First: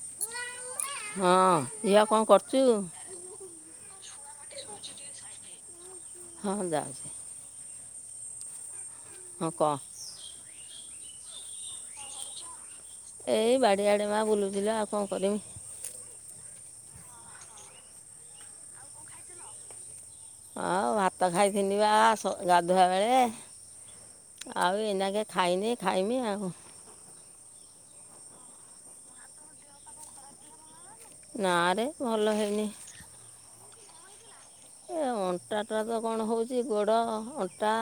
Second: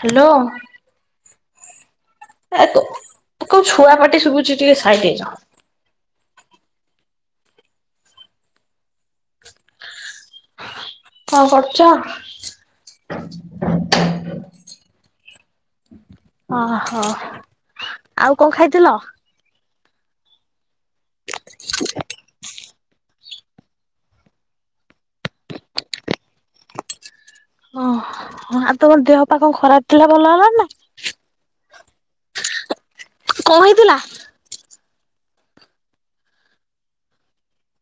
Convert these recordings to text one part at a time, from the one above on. Hello. ହଁ। ଝିଅ କ'ଣ କରୁଛୁ ଏ ତ କଉ ଛୁଆ ପାଟି ଶୁଭୁଛି ଟିକେ ସାଇଟ ଯା ହଁ - ହଁ ଯାଉଛି। ହଁ କହ। କଣ କରୁଚ? ଏଇ ବାଡିଆଡେ ମା ବୁଲୁଚିଲୋ ଆଉ କଣ କରିମି। ଓହୋ। ଆଉ କଣ ଖାଇଥିଲ? ହଉ ଭାତ ଖାଇଥିନି ବା ଗାଧୁଆ ବେଳେ ଆଉ ଏଇନାକେ ଖାଇନି ଖାଇମି ଆଉ। ଓହ ଆଉ ତମର ଦେହ ପା ଖରାପ ଥିଲା ଭଲ ହେଲା ନା? ନାରେ ଭଲ ହେଇନି। କଣ ହେଥିଲା? ଏ ଅଣ୍ଟାଟା ତ କଣ ହେଉଛି ଗୋଡ଼ ଅଣ୍ଟା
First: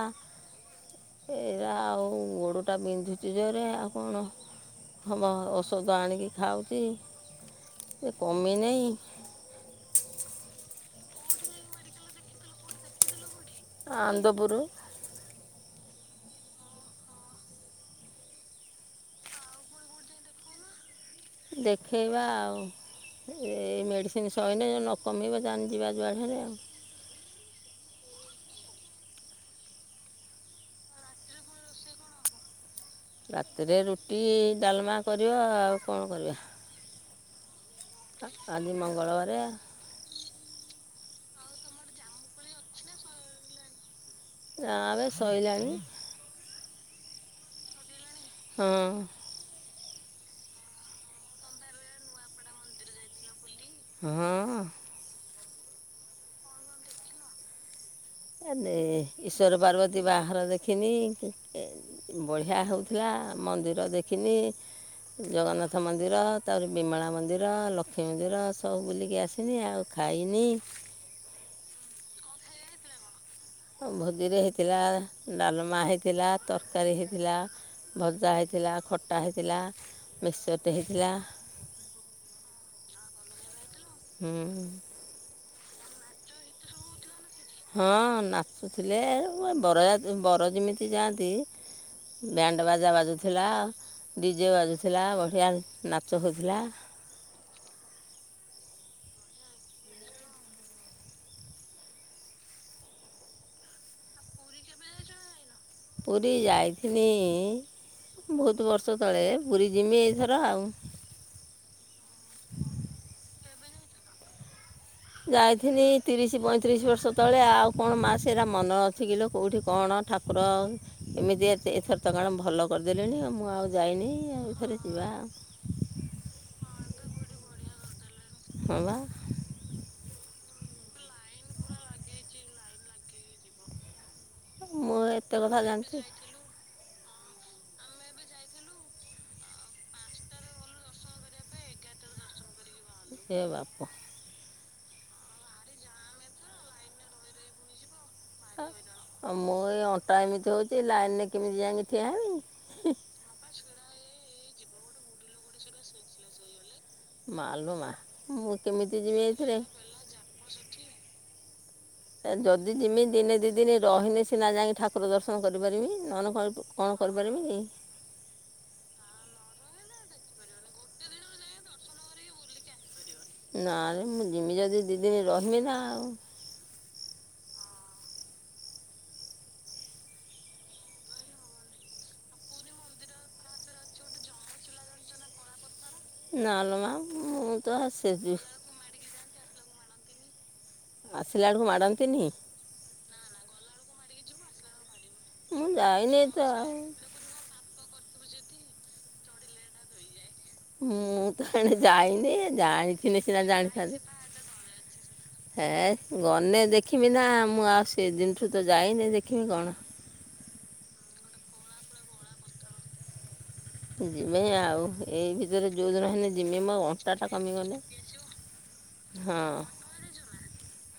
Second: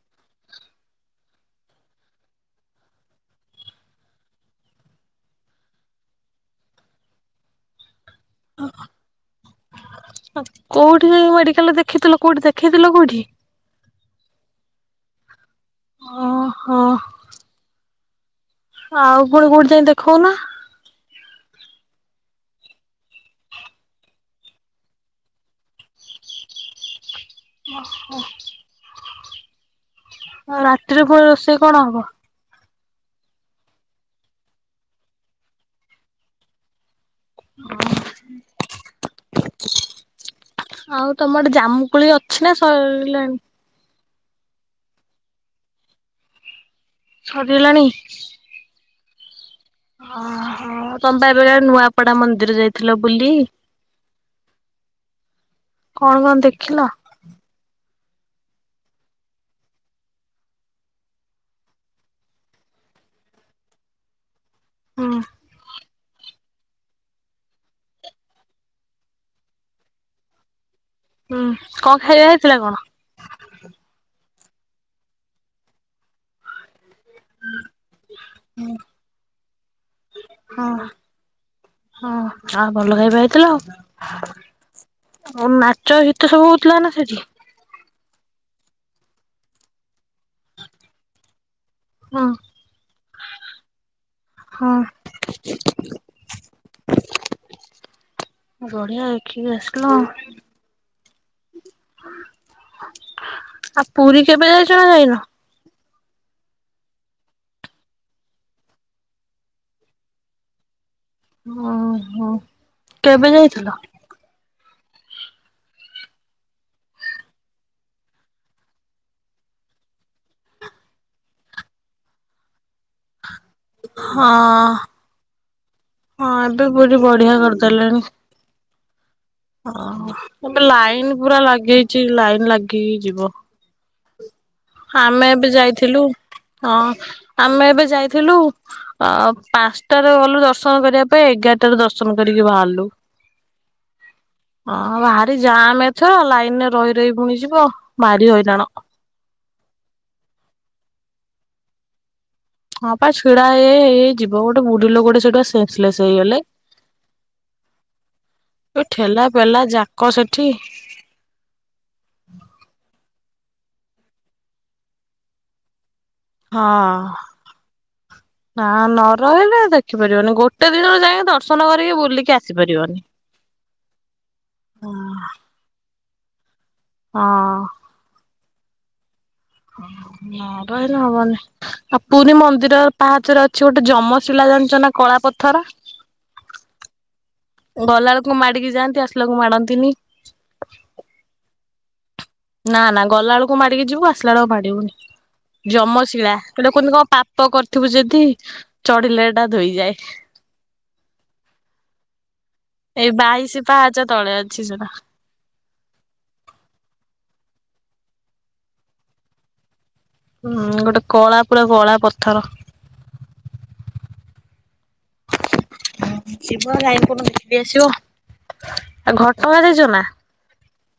ଏରା ଆଉ ଗୋଡ଼ଟା ବିନ୍ଧୁଛି ଜୋରେ ଆଉ କଣ ହମ ଔଷଧ ଆଣିକି ଖାଉଛି ଏ କମି ନାହିଁ କୋଉଠି ମେଡିକାଲରେ ଦେଖିଥିଲ କୋଉଠି ଦେଖେଇଥିଲ କୋଉଠି? ଆନନ୍ଦପୁର। ଓ ହୋ। ଆଉ ପୁଣି କୋଉଠି ଯାଇ ଦେଖାଉ ନ? ଦେଖେଇବା ଆଉ। ଏଇ ମେଡ଼ିସିନ ସହିନେ ନ କମିବ ଜାନେ ଯିବା ଯୁଆଡେ ହେଲେ ଆଉ। ଓ ହଁ। [inaudible] ଆଉ ରାତିରେ ପୁଣି ରୋଷେଇ କଣ ହବ? ରାତିରେ ରୁଟି, ଡାଲମା କରିବା ଆଉ କଣ କରିବା। କାଲି ମଙ୍ଗଳବାରେ ଆଉ ତମଆଡେ ଜାମୁକୋଳି ଅଛି ନା ସରିଲାଣି? ନାବେ ସଇଲାଣି। ସରିଲାଣି? ହଁ ଓହୋ ତମେ ବା ଏବେ କାଳେ ନୂଆପଡା ମନ୍ଦିର ଯାଇଥିଲ ବୁଲି। ହଁ। କଣ କଣ ଦେଖିଲ? ଏନେ ଈଶ୍ୱର ପାର୍ବତୀ ବାହାଘର ଦେଖିନି। ବଢିଆ ହଉଥିଲା। ମନ୍ଦିର ଦେଖିନି, ହୁଁ ଜଗନ୍ନାଥ ମନ୍ଦିର। ତାପରେ ବିମଳା ମନ୍ଦିର, ଲକ୍ଷ୍ମୀ ମନ୍ଦିର ସବୁ ବୁଲିକି ଆସିନି। ଆଉ ଖାଇନି। ହୁଁ। କଣ ଖାଇବା ହେଇଥିଲା କଣ? ଥିଲା ଡାଲମା ହେଇଥିଲା ତର କାରୀ ହେଇଥିଲା, ଭଜା ହେଇଥିଲା, ଖଟା ହେଇଥିଲା, ମିକ୍ସଚର ହଁ ଟେ ହେଇଥିଲା। ହଁ, ଆ ଭଲ ଚାଲ। ହୁଁ। ଚ ହିତ ସବୁ ହଉଥିଲା ନା ସେଠି? ହଁ, ନାଚୁଥିଲେ ବରଯା ବର ଯେମିତି ଯାଆନ୍ତି ହଁ ବ୍ୟାଣ୍ଡ ବାଜା ବାଜୁଥିଲା। ଡିଜେ ହଁ ବାଜୁଥିଲା ବଢ଼ିଆ ନାଚ ହୋଉଥିଲା। ବଢିଆ, ଏଖିକି କି ଆସିଲ? ଆ ପୁରୀ କେବେ ଯାଇଛ ନା ଯାଇନ? ପୁରୀ ଯାଇଥିନି-ଇ ବହୁତ ବର୍ଷ ତଳେ ପୁରୀ ଯିମି ଏଇଥର ଆଉ। ଓହୋ! କେବେ ଯାଇଥିଲ? ଯାଇଥିନି, ତିରିଶ ପଇଁତିରିଶ ବର୍ଷ ତଳେ, ଆଉ କଣ ମା ସେରା ମନେ ଅଛି କିଲୋ କଉଠି କଣ ଠାକୁର ଏମିତି ଏତେ ଏଥର ତ କଣ ଭଲ କରିଦେଲେଣି ଆ ମୁଁ ମୁଁ ଆଉ ଯାଇନି ହଁ ଆଉ ଏଥରେ ଯିବା ଆଉ। ପୁଅଟି ବଢିଆ କରିଦେଲେଣି। ହଁ ବା ହଁହଁ, ଏବେ ଲାଇନ ପୁରା ଲାଗ ଇଛି ଲାଇନ ଲାଗି ଇ ଯିବ। ମୁଁ ଆମେ ଏତେ ଏବେ କଥା ଜାଣିଛି ଯାଇଥିଲୁ। ହଁ, ଆମେ ଏବେ ଯାଇଥିଲୁ। ଅ ପାଞ୍ଚଟାରେ ଗଲୁ ଦର୍ଶନ କରିବା ପାଇଁ ଏଗାରଟାରୁ ଦର୍ଶନ କରି କି ବାହାରଲୁ। ଏ ବାପ! ହଁ, ବାହାରି ଜାମ୍ ଏଥର ଲାଇନରେ ରହି ରହି ପୁଣିଯିବ। ଭାରି ହଇରାଣ। ମୁଁ ଏଇ ଅଣ୍ଟା ଏମିତି ହଉଛି, ଲାଇନ ନେ କେମିତି ଯାଇକି ଠିଆ ହେବି? ହଁ, ପା ଛିଡା ହେଇ ହେଇ ହେଇ ହେଇଯିବ। ଗୋଟେ ବୁଢୀଲୋକଟା ସେଟା ସ୍ନେସଲେସ୍ ହେଇଗଲେ। ମାଲୋମା! ମୁଁ ଏ କେମିତି ଠେଲା ଯିବି ଏଥିରେ? ପେଲା ଯାକ ସେଠି ଏ ଯଦି ଯିମି ଦିନେ ଦି ଦିନି ରହିନେ, ସିନା ଯାଇ ଠାକୁର ଦର୍ଶନ କରିପାରିବି। ନହେଲେ କ କଣ ହଁ। କରିପାରିବିନି? ନା ନ ରହିଲେ ଦେଖିପାରିବନି। ଗୋଟେ ଦିନରେ ଯାଇଁକି ଦର୍ଶନ କରିକି ବୁଲିକି ଆସିପାରିବନି। ନାରେ, ମୁଁ ଯିମି ଯଦି ଦି ଦିନି ରହମି ନା ଆଉ। ହଁ। ନ ରହିଲେ ହବନି। ଆ ପୁରୀ ମନ୍ଦିର ପାହାଚରେ ଅଛି, ଗୋଟେ ଯମଶିଳା ଯାଞ୍ଚନା କଳା ପଥର! ନଲୋ, ମା ମୁଁ ତ ଆସିଚି। ଲାକୁ ମାଡନ୍ତିନି। ଆସିଲା ବେଳକୁ ମାଡ଼ନ୍ତିନି? ନା ନା ଗଲା ଅଳକୁ ମାଡିକି ଯିବୁ। ଆସିଲା ଆଳୁ ଆଉ ମାଡିବୁନି। ମୁଁ ଯାଇନି ଜମଶିଳା, ତ ଆଉ ହେଟା କୁହନ୍ତି, କଣ ପାପ କର ଥିବୁ ଯଦି, ଚଢିଲେ ଏଟା ଧୋଇଯାଏ। ମୁଁ ତ ହେଣେ ଯାଇନି, ଏଇ ଜାଣିଥିନେ ସିନା ବାଇଶି ପାହାଚ ତଳେ ଅଛି ସେଟା ଜାଣିଥାନ୍ତି। ହେଁ ଗନେ ଦେଖ୍ ଖିବି ନା ମୁଁ ଆଉ ସେ ଦିନଠୁ ତ ଯାଇନି ଦେଖିବି କଣ? ହୁଁ, ଗୋଟେ କଳା ପୁରା କଳା ପଥର। ଯିମି ଆଉ। ଏଇ ଭିତରେ ଯୋଉଦିନେ ହେନେ ଯିମି, ଯିବ ମୋ ଅଣ୍ଟାଟା କମିଗନେ। ଆ ଘଟଗାଁ ଯାଇଛ ନା?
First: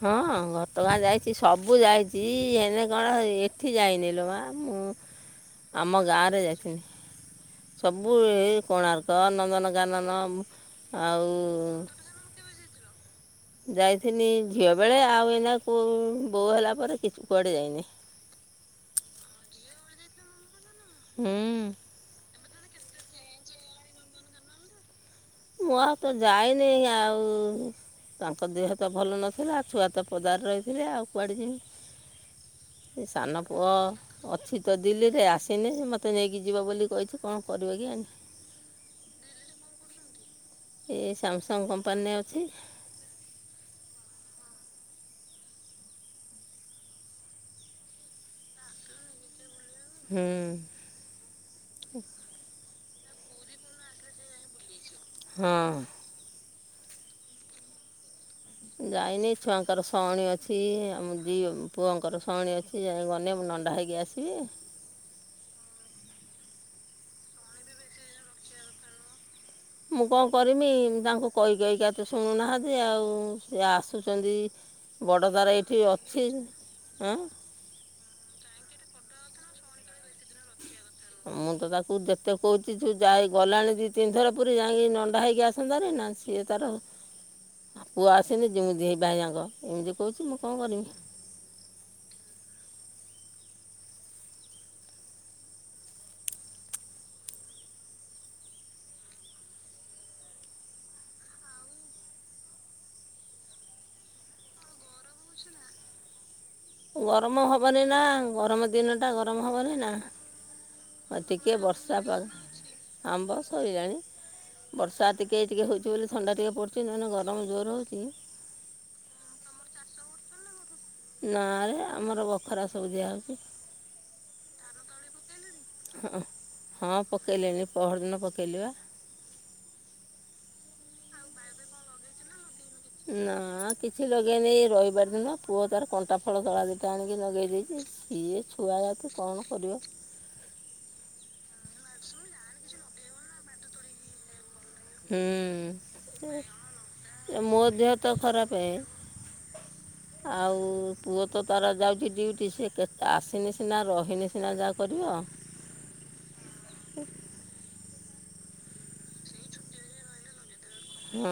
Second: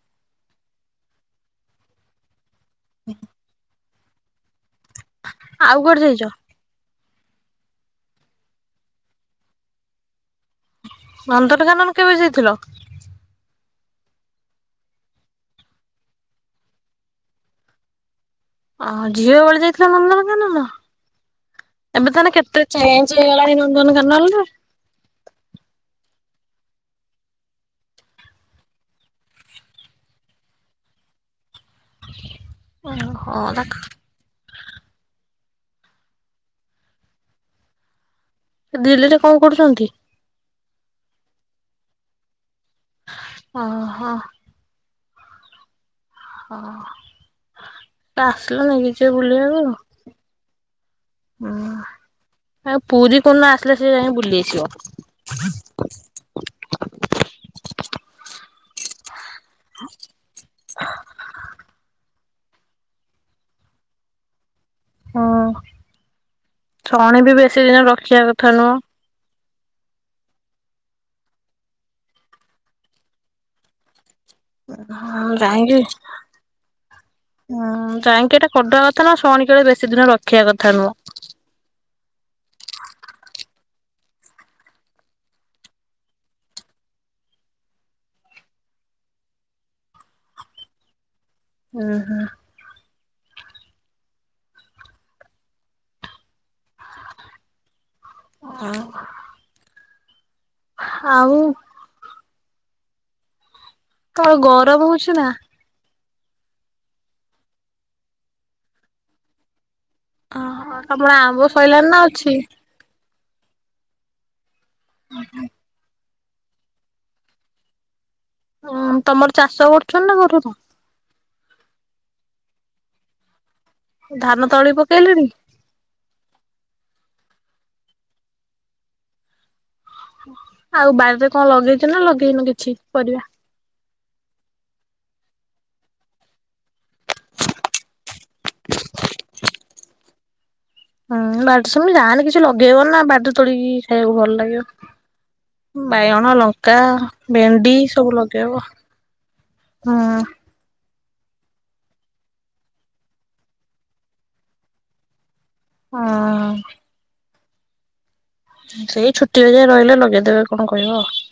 ହଁ ଘଟଗାଁ ଯାଇଛି ସବୁ ଯାଇଛି ହେନେ କଣ ଏଠି ଯାଇନି ଲୋ ମା। ମୁଁ ଆଉ ଆମ କୁଆଡେ ଯାଇଛ ଗାଁରେ ଯାଇଥିନି। ସବୁ ଏ କୋଣାର୍କ ନନ୍ଦନ କାନନ ଉଁ। ନନ୍ଦନକାନନ କେବେ ଯାଇଥିଲ? ଯାଇଥିନି ଝିଅ ବେଳେ ଆଉ ଏଇନା କୋଉ ବୋଉ ହେଲା ପରେ କିଛି କୁଆଡେ ଯାଇନି। ଅ ହଁ ଝିଅ ବେଳେ ଯାଇଥିଲ ନନ୍ଦନକାନନ? ହୁଁ। ଏବେ ତାହେଲେ କେତେ ଚେଞ୍ଚ ହେଇଗଲାଣି ନନ୍ଦନକାନଲରେ। ମୁଁ ଆଉ ତ ଯାଇନେଇ ଆଉ। ତାଙ୍କ ଦେହ ତ ଭଲ ନଥିଲା ଛୁଆ ତ ପଦାରେ ରହିଥିଲେ ଆଉ କୁଆଡେ ଯିମି। ଏ ସାନ ଓହୋ ପୁଅ ତାକୁ ଅଛି ତ ଦିଲ୍ଲୀରେ ଆସି ସିନେ ମୋତେ ନେଇକି ଯିବ ବୋଲି କହିଛି କଣ କରିବ କେଜାଣି। ସେ ଦିଲ୍ଲୀରେ କଣ କରୁଛନ୍ତି? ଏ ସ୍ୟାମସଙ୍ଗ କମ୍ପାନୀରେ ଅଛି। ଓ ହୋ। ହ ତ ଆସିଲେ ନେଇକି ଯିବ ବୁଲେଇଆକୁ। ହୁଁ। ଆଉ ପୁରୀ କୋଉଦିନ ଆସିଲେ ସେ ଯାଇଁ ବୁଲି ଆସିବ। ହଁ। ଯାଇନି ଛୁଆଙ୍କର ଶଅଣୀ ଅଛି ଆମ ଦି ଉଁ ପୁଅଙ୍କର ଶଅଣି ଅଛି ଯାଇଁ ଗନେ ମୁଁ ନଣ୍ଡା ହେଇକି ଆସିବି। ହଁ ଛଅଣୀ ବି ବେଶୀ ଦିନ ରଖିବା କଥା ନୁହଁ। ମୁଁ କଣ କରିମି ତାଙ୍କୁ କହି କହିକା ତ ଶୁଣୁନାହାନ୍ତି ଆଉ ସେ ଆସୁ ହଁ ଯାଇକିଁ ଅଛି ହଁ ଉଁ ଯାଇକିଁ ଏଟା କରିଦବା କଥା ନା ଶଅଣି କେବେ ବେଶୀ ଦିନ ରଖିବା କଥା ନୁହଁ। ମୁଁ ତ ତାକୁ ଯେତେ କହୁଛି ତୁ ଯାଇ ଗଲାଣି ଦି ତିନିଥର ପୁରୀ ଯାଇଁକି ନଣ୍ଡା ହେଇକି ଆସନ୍ତାରି ନା ସିଏ ତାର। ଆ ପୁଅ ଆସିନି ଯିମୁ ଦି ଭାଇ ଯାଙ୍କ ଏମିତି କହୁଛି ମୁଁ କଣ କରିମି। ହୁଁ ହୁଁ। ଆଉ। ଆଉ। ତ ଗରମ ହଉଛି ନା। ଗରମ ହବନି ନା ଗରମ ଦିନ ଟା ଗରମ ହବନି ନା। ତମର ହଁ ଆମ୍ବ ଟିକେ ସଇଲାଣି ନା ବର୍ଷା ପାଗ ଅଛି? ଆମ୍ବ ସରିଲାଣି। ବର୍ଷା ଟିକେ ଟିକେ ହଉଛି ବୋଲି ଥଣ୍ଡା ଟିକେ ପଡୁଛି ନହେନେ ଗରମ ଜୋର ହଉଛି। ହଁ ତମର ଚାଷ କରୁଛ ନା କରୁନ? ନା ରେ ଆମର ବଖରା ସବୁ ଦିଆହଉଛି। ଧାନ ତଳି ପକେଇଲେଣି? ପକେଇଲିଣି ପହର ଦିନ ପକେଇଲି ବା। ଆଉ ବାରିରେ କଣ ଲଗେଇଛ ନା ଲଗେଇନୁ କିଛି ପରିବା? ନା କିଛି ଲଗେଇନି ଏ ରଇବାର ଦିନ ପୁଅ ତାର କଣ୍ଟା ଫଳ ତଳା ଦିଟା ଆଣିକି ଲଗେଇ ଦେଇଛି କିଏ ଛୁଆ। ଆଉ ଆଉ ତ କଣ କରିବ। ହୁଁ ବାଡିରେ ସେମାନେ ଯାହା ହେନେ କିଛି ଲଗେଇବ ନା ବାଡିରେ ତୋଳିକି ଖାଇବାକୁ ଭଲ ଲାଗିବ। ବାଇଗଣ, ହୁଁ ଲଙ୍କା, ଏ ମୋ ଭେଣ୍ଡି ଦେହ ତ ସବୁ ଖରାପ ଲଗେଇବ। ହୁଁ। ଆଉ। ପୁଅ ତ ତାର ଯାଉଛି ଡ୍ୟୁଟି ସିଏ କେତେ ଆସିନେ ସିନା ରହିନେ ସିନା ଯାହା କରିବ। ହଁ। ସେଇ ଛୁଟିରେ ଯାଇ ରହିଲେ ଲଗେଇଦେବେ। କଣ କହିବ ଉଁ ହୁଁ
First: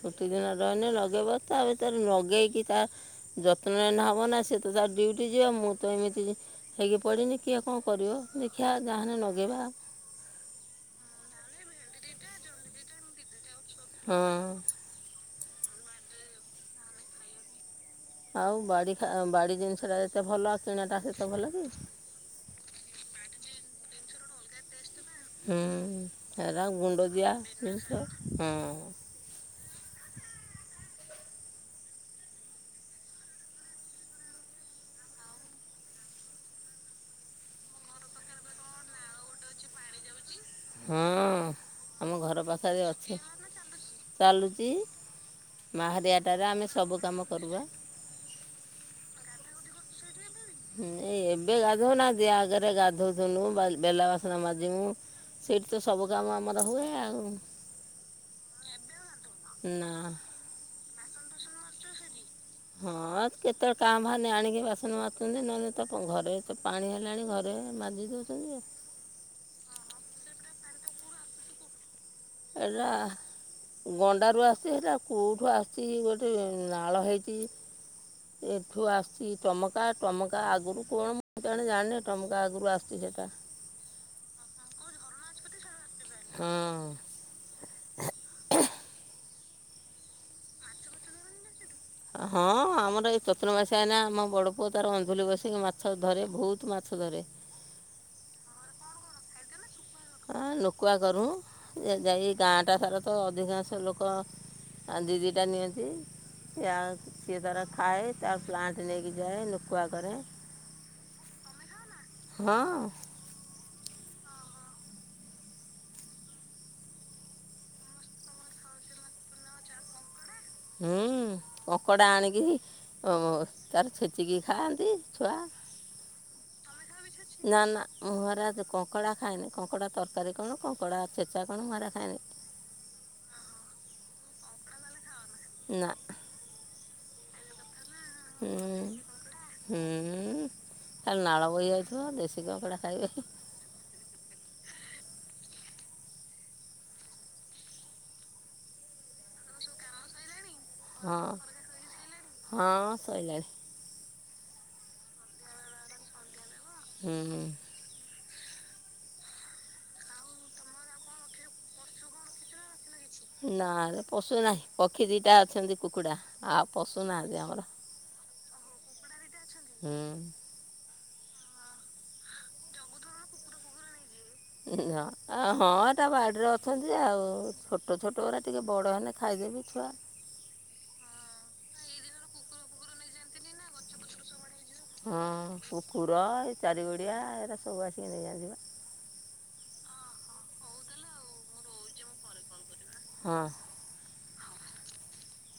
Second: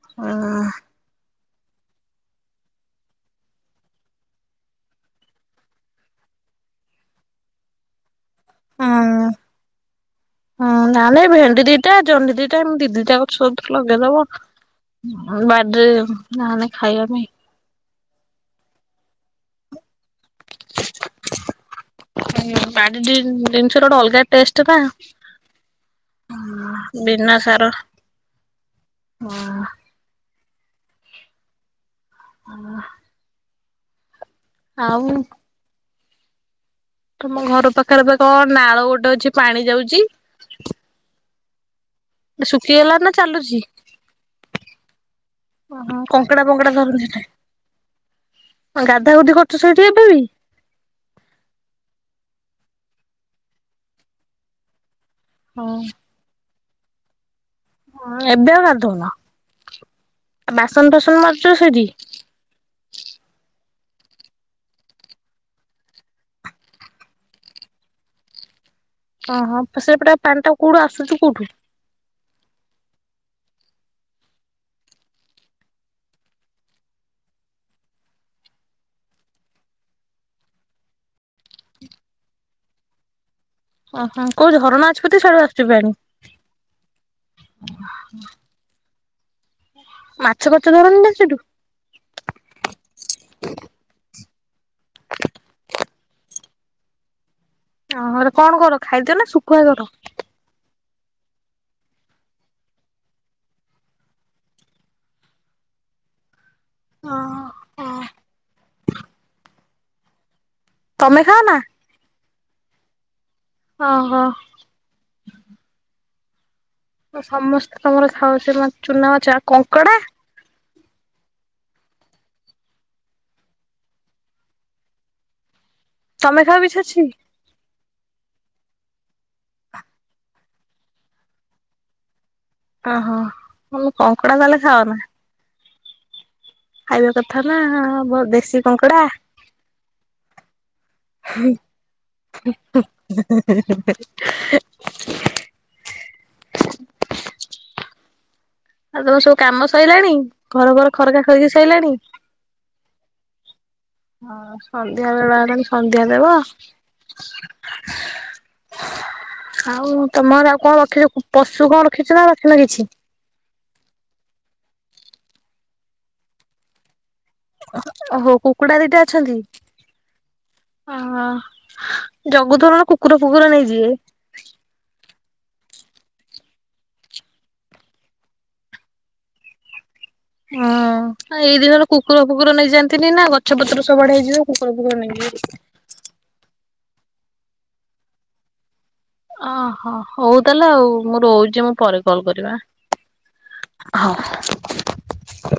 ଛୁଟି ଦିନ ହୁଁ। ରହିନେ ଲଗେଇବ ତା ତାର ନଗେଇକି ତା ଯତ୍ନ ନେନେ ହବନା ସେ ତ ତାର ଡ୍ୟୁଟି ଯିବ ମୁଁ ତ ଏମିତି। ଇଏ ପଡ଼ିନି କିଏ କଣ କରିବ? ଦେଖିବା ଯାହାହେଲେ ହୁଁ ଲଗେଇବା ହଁ ନା ମ ଭେଣ୍ଡି ଦିଟା ଜହ୍ନି ଦିଟା ଏମିତି [unintelligible] ଲଗେଇଦବ ହଁ ବାଡ଼ିରେ ନା ନା ଖାଇବା ପାଇଁ ଆଉ ବାଡି ଖା ବାଡି ଜିନିଷ ଟା ହୁଁ ବାଡି ଡିନ୍ ଜିନିଷର ଗୋଟେ ଅଲଗା ଟେଷ୍ଟ ନା। ହୁଁ ହେରା ଗୁଣ୍ଡଦିଆ ବିନା ସାର ଜିନିଷ ହଁ। ହଁ ହାଆ ଆଉ ତୁମ ଘର ପାଖରେ ତ କଣ ନାଳ ଗୋଟେ ଅଛି ପାଣି ଯାଉଛି। ହଁ ଆମ ଘର ପାଖରେ ଶୁଖିଗଲା ନା ଅଛି ଚାଲୁଛି? ଚାଲୁଛି। ଓହୋ କଙ୍କଡା ମାହାରିଆଟାରେ ଆମେ ଫଙ୍କଡା ସବୁ ଧରନ୍ତି କାମ କରିବା। ଗାଧା ଗୁଧି କରୁଚ ସଇଠି ଏପାଳି? ଏଇ ଏବେ ଗାଧଉନାନ୍ତିି ଆଗରେ ଗାଧଉୁନୁ ବେଲା ବାସନା ମାଜିମୁ ହଁ ସେଇଠି ତ ସବୁ କାମ ଆମର ହୁଏ ଆଉ। ହଁ ଏବେ ଆଉ ଗାଧୋଉନ ନା ବାସନ ଫାସନ ମାଜୁଚ ସେଠି? ହଁ କେତେବେଳେ କାଁ ବାହାରନେ ଆଣିକି ବାସନ ମାଛନ୍ତି ନହେଲେ ତ ଘରେ ତ ପାଣି ହେଲାଣି ଘରେ ମାଜି ଯାନ୍ତି ଆଉ। ଓହଁ ସେପଟେ ପାଣିଟା କୋଉଠୁ ଆସୁଛି କୋଉଠୁ? ଏଟା ଗଣ୍ଡାରୁ ଆସିଛି ହେଟା କୋଉଠୁ ଆସୁଛି ଗୋଟେ ନାଳ ହେଇଛି ଏଠୁ ଆସିଛି ଟମକା ଟମକା ଆଗରୁ କଣ ମୁଁ ଜଣେ ଜାଣିନେ ଟମକା ଆଗରୁ ଆସୁଛି। ଟା ଆହା କୋଉ ଝରଣା ଅଛି ବୋଧେ ଆସୁଚି ପାଣି? ହଁ ମାଛ ଫାଛ ଧରନ୍ତି ନା ସେଠୁ? ହଁ ବୋଉ ତାର ଅନ୍ଧୁଳି ବସିକି ମାଛ ଧରେ ବହୁତ ମାଛ ଧରେ। ତମର କଣ କର ଖାଇଦିଅ ନା ଶୁଖୁଆ କର? ଆ ନୁଁକୁଆ କରୁ ଯାଇ ଗାଁଟା ସାର ତ ଅଧିକାଂଶ ଲୋକ ଆଉ ଦି ଦି ଟା ନିଅନ୍ତି। ସେ ସିଏ ଦାରା ଓହୋ ଖାଏ ତା ପ୍ଲାଣ୍ଟ ନେଇକି ଯାଏ ନୁକୁଆ କରେ ତମେ ଖାଅ ନା? ହଁ। ଅହ। ସମସ୍ତେ ତମର ଖାଉଛି ଚୁନା ମାଛ କଙ୍କଡା? ହୁଁ। କଙ୍କଡା ଆଣିକି ତାର ଛେଚିକି ଖାଆନ୍ତି ଛୁଆ। ମେଘା ବି ଛେଛି ନା ନା ମୁହାଁ ନା ଦ କଙ୍କଡା ଖାଇନି କଙ୍କଡା ତକାରୀ କଣ କଙ୍କଡା ଛେଚା କଣ ମୁଁ ହେରା ଖାଏନି। ଆ ହୋ ତମେ କଙ୍କଡ଼ା ତାହାଲେ ଖାଅନା? ନା। ଖାଇବା କଥା ନା ବ ଦେଶୀ ହୁଁ। କଙ୍କଡା। ଖାଲି ନାଳ ବହି ଯାଉଥିବ ଦେଶୀ କଙ୍କଡ଼ା ଖାଇବେ ଆଉ ତମ ସବୁ କାମ ସଇଲାଣି? ଘର ଘର ହଁ ଖରକା ଖରିକି ସରଲାଣି? ହଁ ସଇଲାଣି ହଁ ସନ୍ଧ୍ୟା ବେଳେ ହେଲାଣି ସନ୍ଧ୍ୟା ଦେବ ଉଁ ହୁଁ। ଆଉ ତମର ଆଉ କଣ ରଖିଛ ପଶୁ କଣ ରଖିଛ ନା ରଖିନ କିଛି? ନାରେ ପଶୁ ନାହିଁ ପକ୍ଷୀ ଦିଟା ଅଛନ୍ତି କୁକୁଡା ଆଉ ପଶୁ ନାହାନ୍ତି ଆମର ଓହୋ କୁକୁଡ଼ା ଦିଟା ଅଛନ୍ତି? ହୁଁ। ଓହୋ ଜଗୁ ଥିବ ନହେନେ କୁକୁର ଫୁକୁର ନେଇଯିବେ। ଆ ହଁ ଏଟା ବାଡ଼ିରେ ଅଛନ୍ତି ଆଉ ଛୋଟ ଛୋଟ ଗୁରା ଟିକେ ବଡ ହେଲେ ଖାଇଦେବେ ଛୁଆ। ଓ ଏଇ ଦିନରେ କୁକୁର ଫୁକୁର ନେଇଯାଆନ୍ତିନି ନା ଗଛ ପତର ସବୁ ଆଡେ ହେଇଯିବେ। ହଁ କୁକୁର ଏ ଚାରିଗୋଡିଆ ଏରା ସବୁ ଆସିକି ନେଇଯାଆନ୍ତି ପା। ଓହୋ ହୋଉ ତାହେଲେ ଆଉ ମୁଁ ରୋହୁଚି ମୁଁ ପରେ କଲ୍ କରିବି ଆ। ହଁ ହଁ [inaudible]